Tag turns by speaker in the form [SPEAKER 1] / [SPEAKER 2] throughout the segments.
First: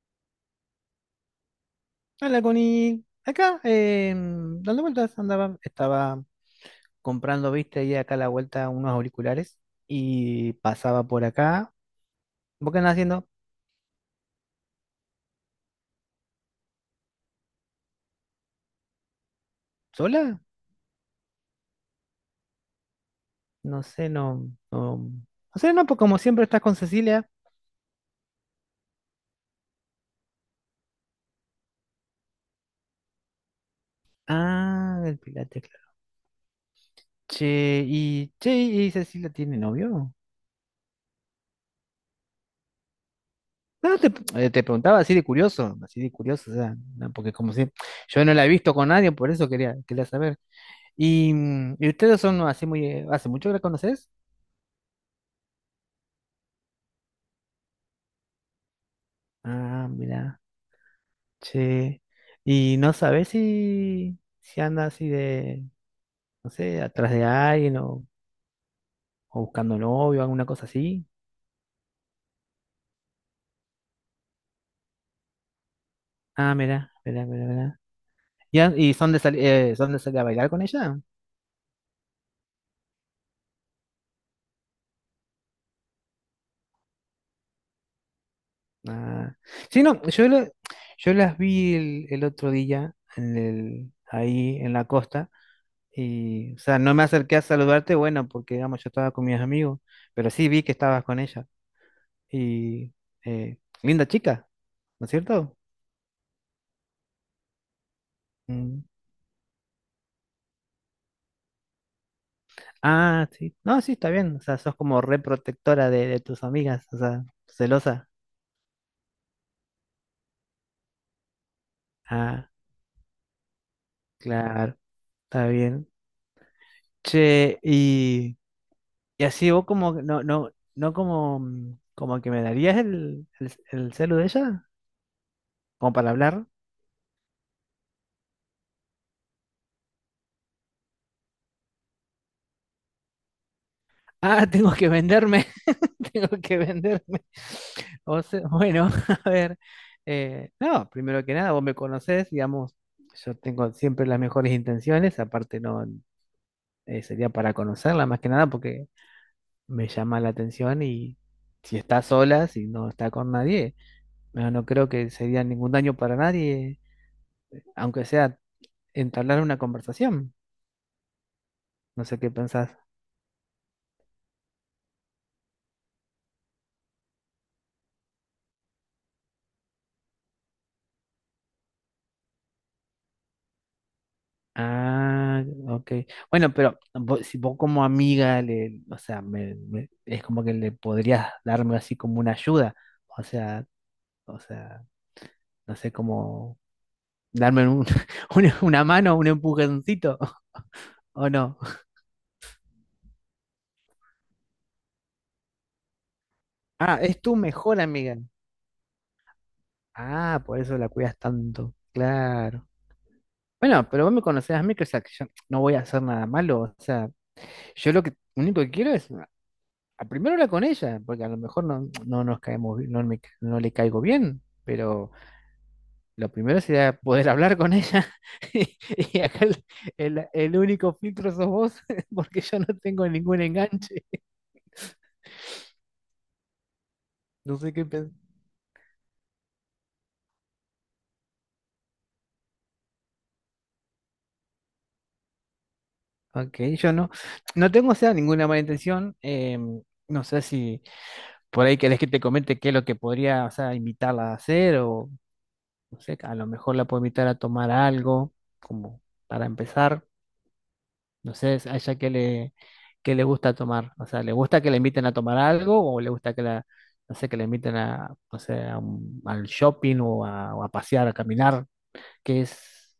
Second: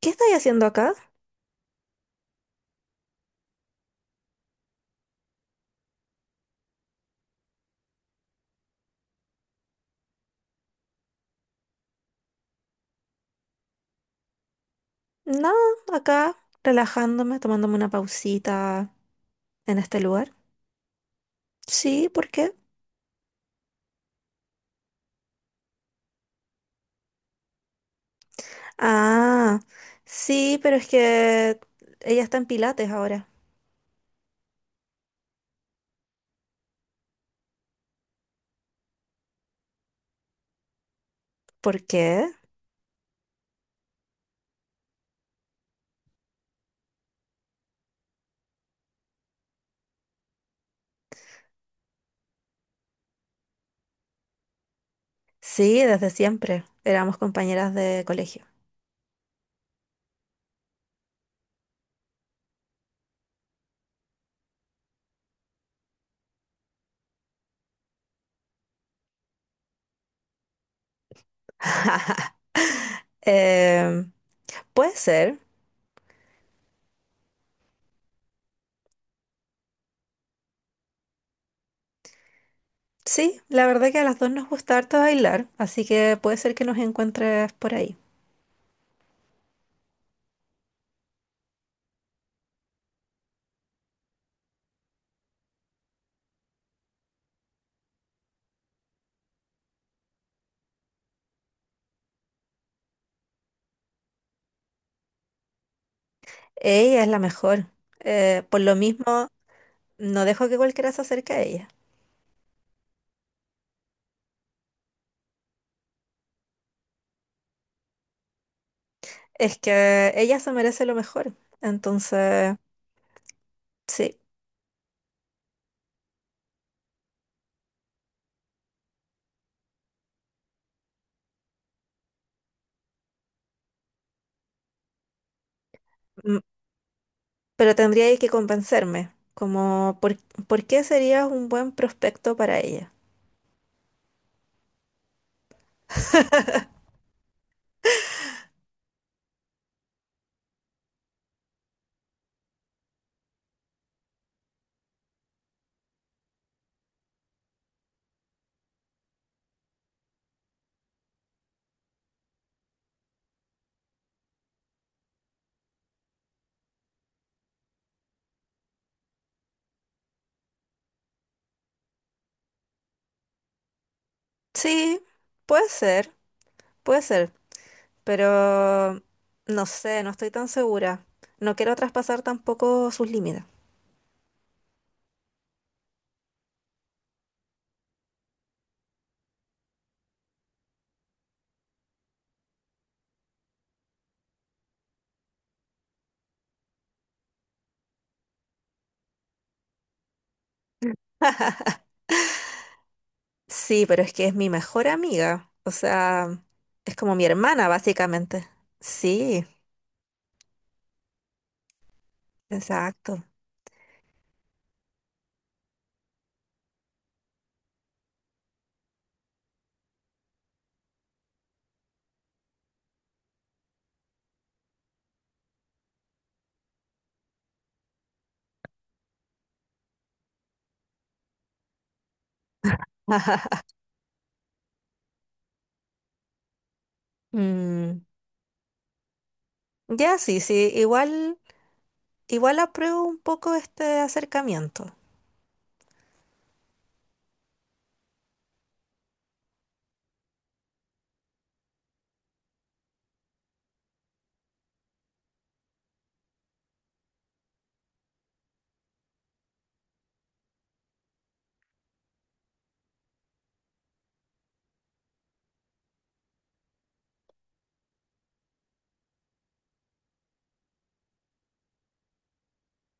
[SPEAKER 1] ¿Qué estáis haciendo acá?
[SPEAKER 2] Hola, Connie. Acá, dando vueltas, andaba, estaba comprando, viste, ahí acá a la vuelta unos auriculares y pasaba por acá. ¿Vos qué andás haciendo?
[SPEAKER 1] Nada, acá relajándome, tomándome una pausita en este lugar.
[SPEAKER 2] ¿Sola?
[SPEAKER 1] Sí, ¿por qué?
[SPEAKER 2] No sé, no, no, pues como siempre estás con Cecilia.
[SPEAKER 1] Ah, sí, pero es que ella está en Pilates ahora.
[SPEAKER 2] Ah, el Pilates, claro. Che, ¿y Cecilia tiene novio?
[SPEAKER 1] ¿Por qué?
[SPEAKER 2] No, te preguntaba así de curioso, o sea, no, porque como si yo no la he visto con nadie, por eso quería saber. ¿Y ustedes son así muy, hace mucho que la conoces?
[SPEAKER 1] Sí, desde siempre. Éramos compañeras de colegio.
[SPEAKER 2] Ah, mira, che. ¿Y no sabes si, si anda así de, no sé, atrás de alguien o buscando novio, alguna cosa así?
[SPEAKER 1] Eh, Puede ser.
[SPEAKER 2] Ah, mira, mira, mira, mira. ¿Y, y son de salir a bailar con ella?
[SPEAKER 1] Sí, la verdad que a las dos nos gusta harto bailar, así que puede ser que nos encuentres por ahí.
[SPEAKER 2] Ah. Sí, no, yo las vi el otro día en el, ahí en la costa y, o sea, no me acerqué a saludarte, bueno, porque, digamos, yo estaba con mis amigos, pero sí vi que estabas con ella y, eh, linda chica, ¿no es cierto?
[SPEAKER 1] Ella es la mejor. Por lo
[SPEAKER 2] Mm.
[SPEAKER 1] mismo, no dejo que cualquiera se acerque a ella.
[SPEAKER 2] Ah, sí. No, sí, está bien. O sea, sos como re protectora de tus amigas, o sea, celosa.
[SPEAKER 1] Es que ella se merece lo mejor.
[SPEAKER 2] Ah,
[SPEAKER 1] Entonces, sí.
[SPEAKER 2] claro, está bien. Che, y así vos como, que no, no, no como, como que me darías el, el celu de ella, como para
[SPEAKER 1] M-
[SPEAKER 2] hablar.
[SPEAKER 1] Pero tendría que convencerme. Como, ¿por qué serías un buen prospecto para ella?
[SPEAKER 2] Ah, tengo que venderme, tengo que venderme. O sea, bueno, a ver, no, primero que nada, vos me conocés, digamos, yo tengo siempre las mejores intenciones, aparte no, sería para conocerla más que nada porque me llama la atención y si está sola, si no está con nadie, no, no creo que sería ningún daño para nadie, aunque sea entablar una conversación. No sé qué pensás.
[SPEAKER 1] Sí, puede ser, puede ser. Pero no sé, no estoy tan segura. No quiero traspasar tampoco sus límites.
[SPEAKER 2] Ah, ok. Bueno, si vos como amiga, le, o sea, es como que le podrías darme así como una ayuda. O sea, o sea, no sé cómo darme un- una mano, un empujoncito, ¿o no?
[SPEAKER 1] Sí, pero es que es mi mejor amiga. O sea, es
[SPEAKER 2] Ah,
[SPEAKER 1] como
[SPEAKER 2] es
[SPEAKER 1] mi
[SPEAKER 2] tu
[SPEAKER 1] hermana,
[SPEAKER 2] mejor amiga.
[SPEAKER 1] básicamente. Sí,
[SPEAKER 2] Ah, por eso la cuidas tanto. Claro.
[SPEAKER 1] exacto.
[SPEAKER 2] Bueno, pero vos me conocés a mí, que, o sea, que yo no voy a hacer nada malo. O sea, yo lo que único que quiero es a primero hablar con ella, porque a lo mejor no, no nos caemos, no le caigo bien, pero lo primero sería poder hablar con ella. Y y acá el, el único filtro sos vos, porque yo no tengo ningún enganche. No sé qué
[SPEAKER 1] Mm,
[SPEAKER 2] pensar.
[SPEAKER 1] ya, sí, sí. Igual. Igual apruebo un poco este acercamiento.
[SPEAKER 2] Ok, yo no, no tengo, o sea, ninguna mala intención. No sé si. Por ahí querés que te comente qué es lo que podría, o sea, invitarla a hacer o, no sé, a lo mejor la puedo invitar a tomar algo, como para empezar. No sé, a ella qué le gusta tomar. O sea, ¿le gusta que la inviten a tomar algo o le gusta que la, no sé, que la inviten a, no sé, al shopping o a pasear, a caminar? ¿Qué es,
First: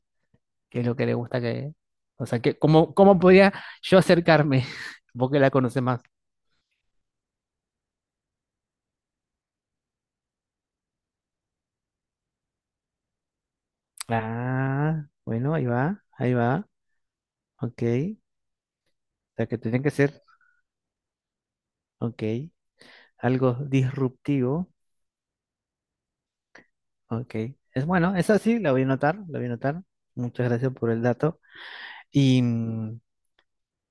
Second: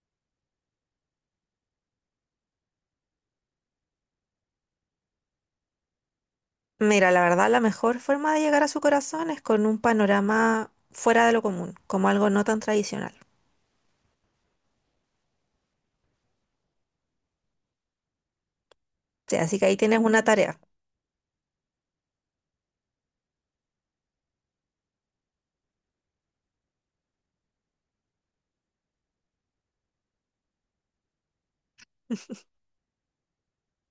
[SPEAKER 2] qué es lo que le gusta que, o sea, que, cómo, cómo podría yo acercarme? Vos que la conoces más.
[SPEAKER 1] Mira, la verdad, la mejor forma de llegar a su corazón es con un panorama fuera de lo común, como algo no tan tradicional.
[SPEAKER 2] Ah, bueno, ahí va, ok.
[SPEAKER 1] Sí,
[SPEAKER 2] Sea,
[SPEAKER 1] así
[SPEAKER 2] que
[SPEAKER 1] que ahí
[SPEAKER 2] tiene que
[SPEAKER 1] tienes una
[SPEAKER 2] ser,
[SPEAKER 1] tarea.
[SPEAKER 2] ok, algo disruptivo, ok. Es bueno, esa sí, la voy a notar, la voy a notar. Muchas gracias por el dato. Y, mm,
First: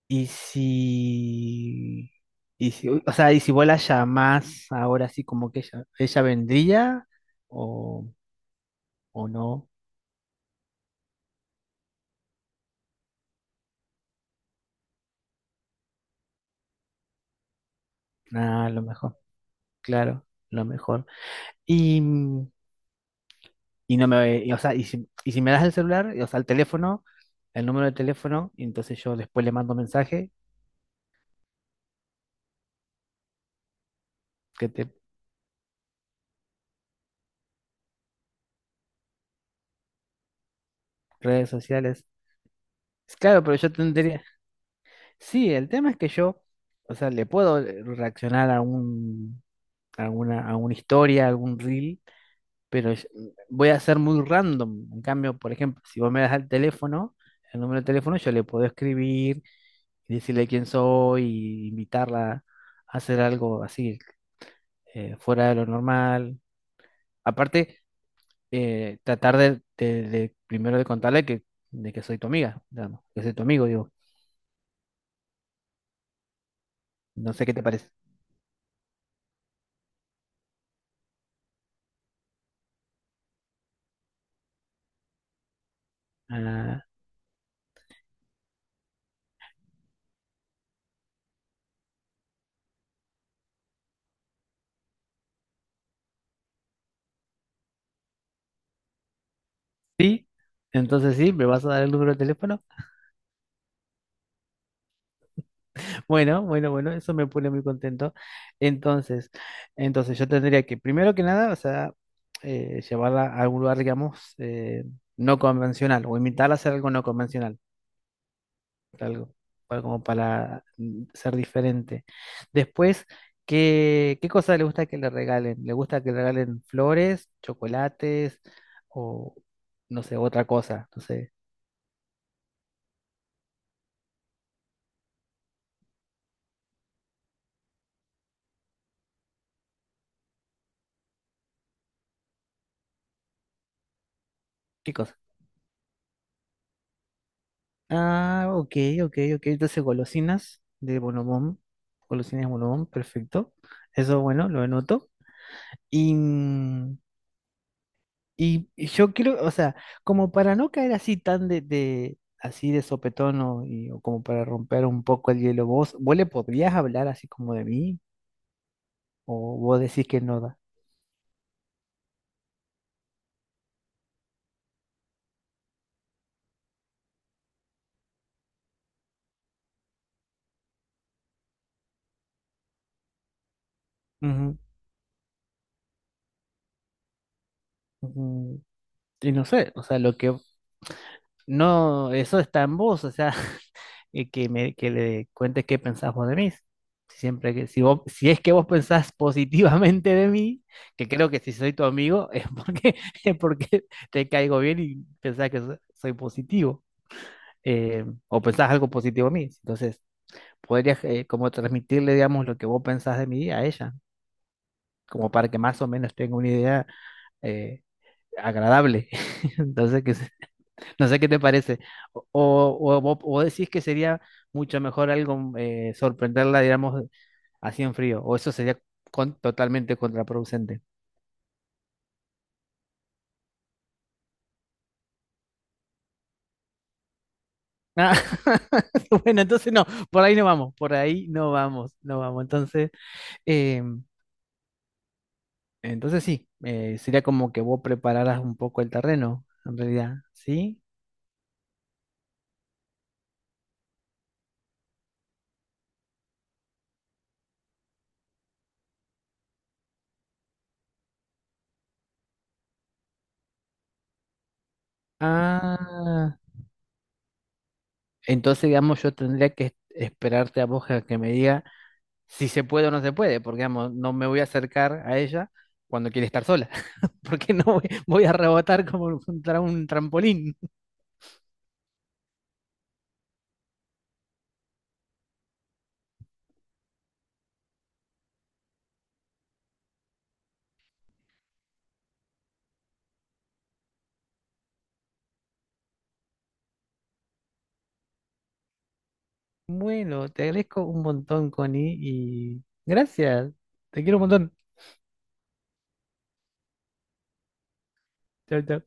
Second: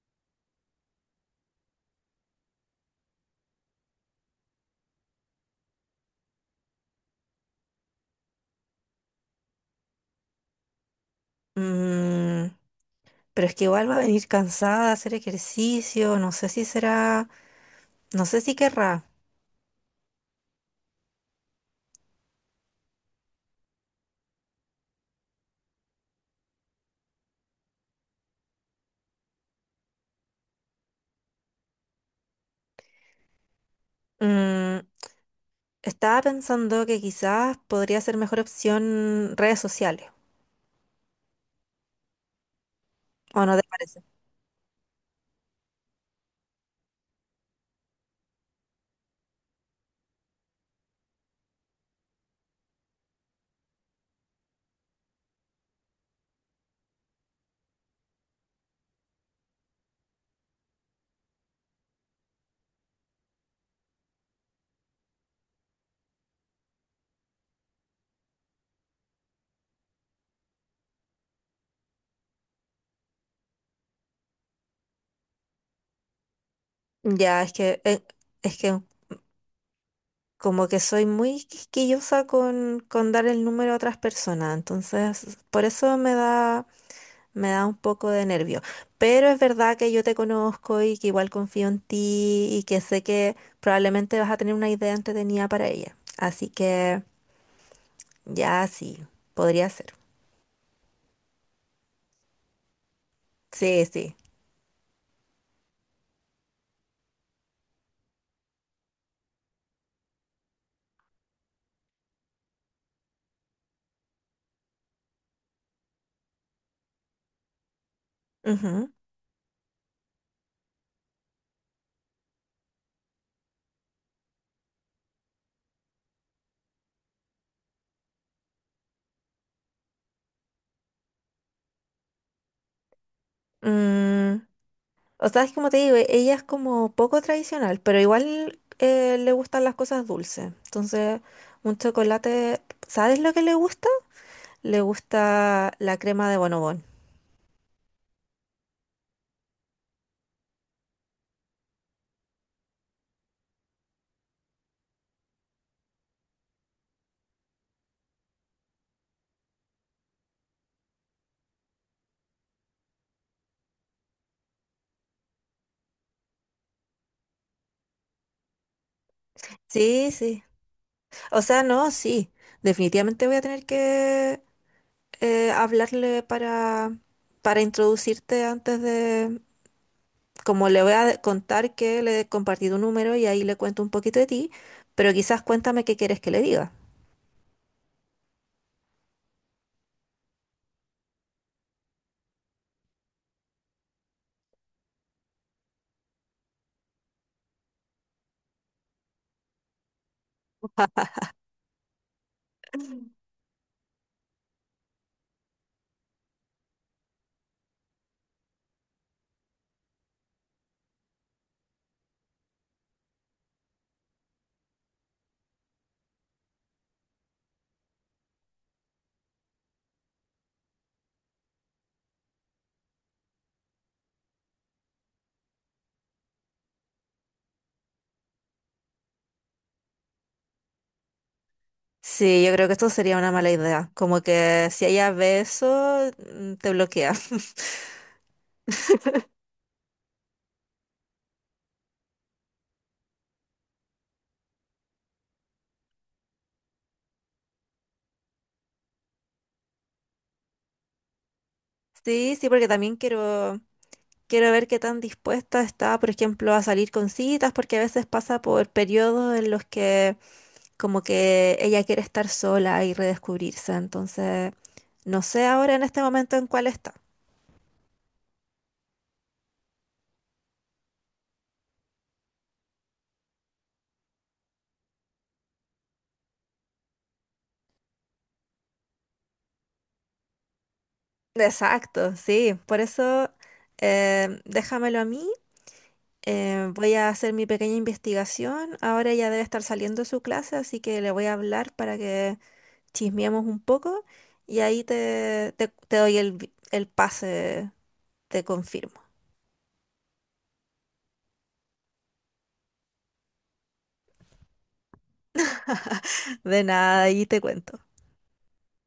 [SPEAKER 2] y si, y si, o sea, y si vuela ya más, ahora sí, como que ella vendría o, o no,
[SPEAKER 1] Mm, pero es que igual va a venir cansada de hacer ejercicio, no sé si será, no sé si
[SPEAKER 2] nada, lo
[SPEAKER 1] querrá.
[SPEAKER 2] mejor, claro, lo mejor. Y, mm, y no me, y, o sea, y si me das el celular, y, o sea, el teléfono, el número de teléfono, y entonces yo después le mando mensaje que
[SPEAKER 1] Mm,
[SPEAKER 2] te
[SPEAKER 1] Estaba pensando que quizás podría ser mejor opción redes sociales,
[SPEAKER 2] redes sociales. Es claro,
[SPEAKER 1] ¿o no
[SPEAKER 2] pero
[SPEAKER 1] te
[SPEAKER 2] yo
[SPEAKER 1] parece?
[SPEAKER 2] tendría. Sí, el tema es que yo, o sea, le puedo reaccionar a un, a alguna, a una historia, a algún reel, pero voy a ser muy random. En cambio, por ejemplo, si vos me das el teléfono, el número de teléfono, yo le puedo escribir y decirle quién soy, y invitarla a hacer algo así, fuera de lo normal. Aparte, tratar de, de primero de contarle que, de que soy tu amiga, digamos, que soy tu amigo, digo. No
[SPEAKER 1] Ya,
[SPEAKER 2] sé
[SPEAKER 1] es
[SPEAKER 2] qué te
[SPEAKER 1] que,
[SPEAKER 2] parece.
[SPEAKER 1] es que como que soy muy quisquillosa con dar el número a otras personas, entonces por eso
[SPEAKER 2] Ah,
[SPEAKER 1] me da un poco de nervio. Pero es verdad que yo te conozco y que igual confío en ti y que sé que probablemente vas a tener una idea entretenida para ella. Así que ya sí, podría ser.
[SPEAKER 2] sí, entonces sí, me vas a dar el número de teléfono.
[SPEAKER 1] Sí, sí.
[SPEAKER 2] Bueno, bueno, bueno, eso me pone muy contento. Entonces, entonces yo tendría que, primero que nada, o sea, llevarla a algún lugar, digamos, no convencional, o invitarla a hacer algo no convencional,
[SPEAKER 1] Ujú.
[SPEAKER 2] algo, como para ser diferente. Después, ¿qué, qué cosa le gusta que le regalen? ¿Le gusta que le regalen flores, chocolates o, no sé, otra cosa? No sé,
[SPEAKER 1] Mm, o sea, es como te digo, ella es como poco tradicional, pero igual le gustan las cosas dulces. Entonces, un chocolate, ¿sabes lo que le gusta? Le
[SPEAKER 2] ¿qué cosa?
[SPEAKER 1] gusta la crema de bonobón.
[SPEAKER 2] Ah, ok, ok, ok. Entonces, golosinas de Bonobón. Golosinas de Bonobón, perfecto. Eso, bueno, lo anoto. Y, mm, y yo quiero, o sea, como para no caer así tan de, así de sopetón o, o como para romper un poco el hielo, vos, vos le podrías hablar así como de mí o vos decís
[SPEAKER 1] Sí,
[SPEAKER 2] que no
[SPEAKER 1] sí.
[SPEAKER 2] da.
[SPEAKER 1] O sea, no, sí. Definitivamente voy a tener que hablarle para introducirte antes de... Como le voy a contar que le he compartido un número y ahí le cuento un poquito de ti,
[SPEAKER 2] Ujú,
[SPEAKER 1] pero quizás cuéntame qué quieres que le diga.
[SPEAKER 2] ujú. Y no sé, o sea, lo que no, eso está en vos, o sea, y que, me, que le cuentes qué pensás vos de mí. Si siempre que, si vos, si es que vos pensás positivamente de mí, que creo que si soy tu amigo es porque, es porque te caigo bien y pensás que soy positivo, o pensás algo positivo de mí. Entonces, podrías como transmitirle, digamos, lo que vos pensás de mí a ella, como para que más o menos tenga una idea eh, agradable. Entonces, que, no sé qué te parece. O, o decís que sería mucho mejor algo sorprenderla, digamos, así en frío. O eso sería totalmente contraproducente.
[SPEAKER 1] Sí, yo creo que esto sería una mala idea. Como que si ella ve eso, mm, te bloquea.
[SPEAKER 2] Ah, bueno, entonces no, por ahí no vamos, por ahí no vamos, no vamos. Entonces, eh, entonces sí, sería como que vos prepararas un poco el terreno, en realidad, ¿sí?
[SPEAKER 1] Sí, sí, porque también quiero. Quiero ver qué tan dispuesta está, por ejemplo, a salir con citas, porque a veces pasa por periodos en los que como que ella quiere estar sola y redescubrirse. Entonces, no sé ahora en este momento
[SPEAKER 2] Ah,
[SPEAKER 1] en cuál está.
[SPEAKER 2] entonces, digamos, yo tendría que esperarte a vos a que me diga si se puede o no se puede, porque digamos, no me voy a acercar a ella cuando quiere estar sola, porque no voy, voy a rebotar como contra un trampolín.
[SPEAKER 1] Exacto, sí. Por eso, déjamelo a mí. Voy a hacer mi pequeña investigación. Ahora ya debe estar saliendo de su clase, así que le voy a hablar para que chismeemos un poco y ahí te doy el pase, te confirmo.
[SPEAKER 2] Bueno, te agradezco un montón, Connie, y gracias. Te quiero un montón.
[SPEAKER 1] De nada, ahí te cuento.
[SPEAKER 2] Chao, chao.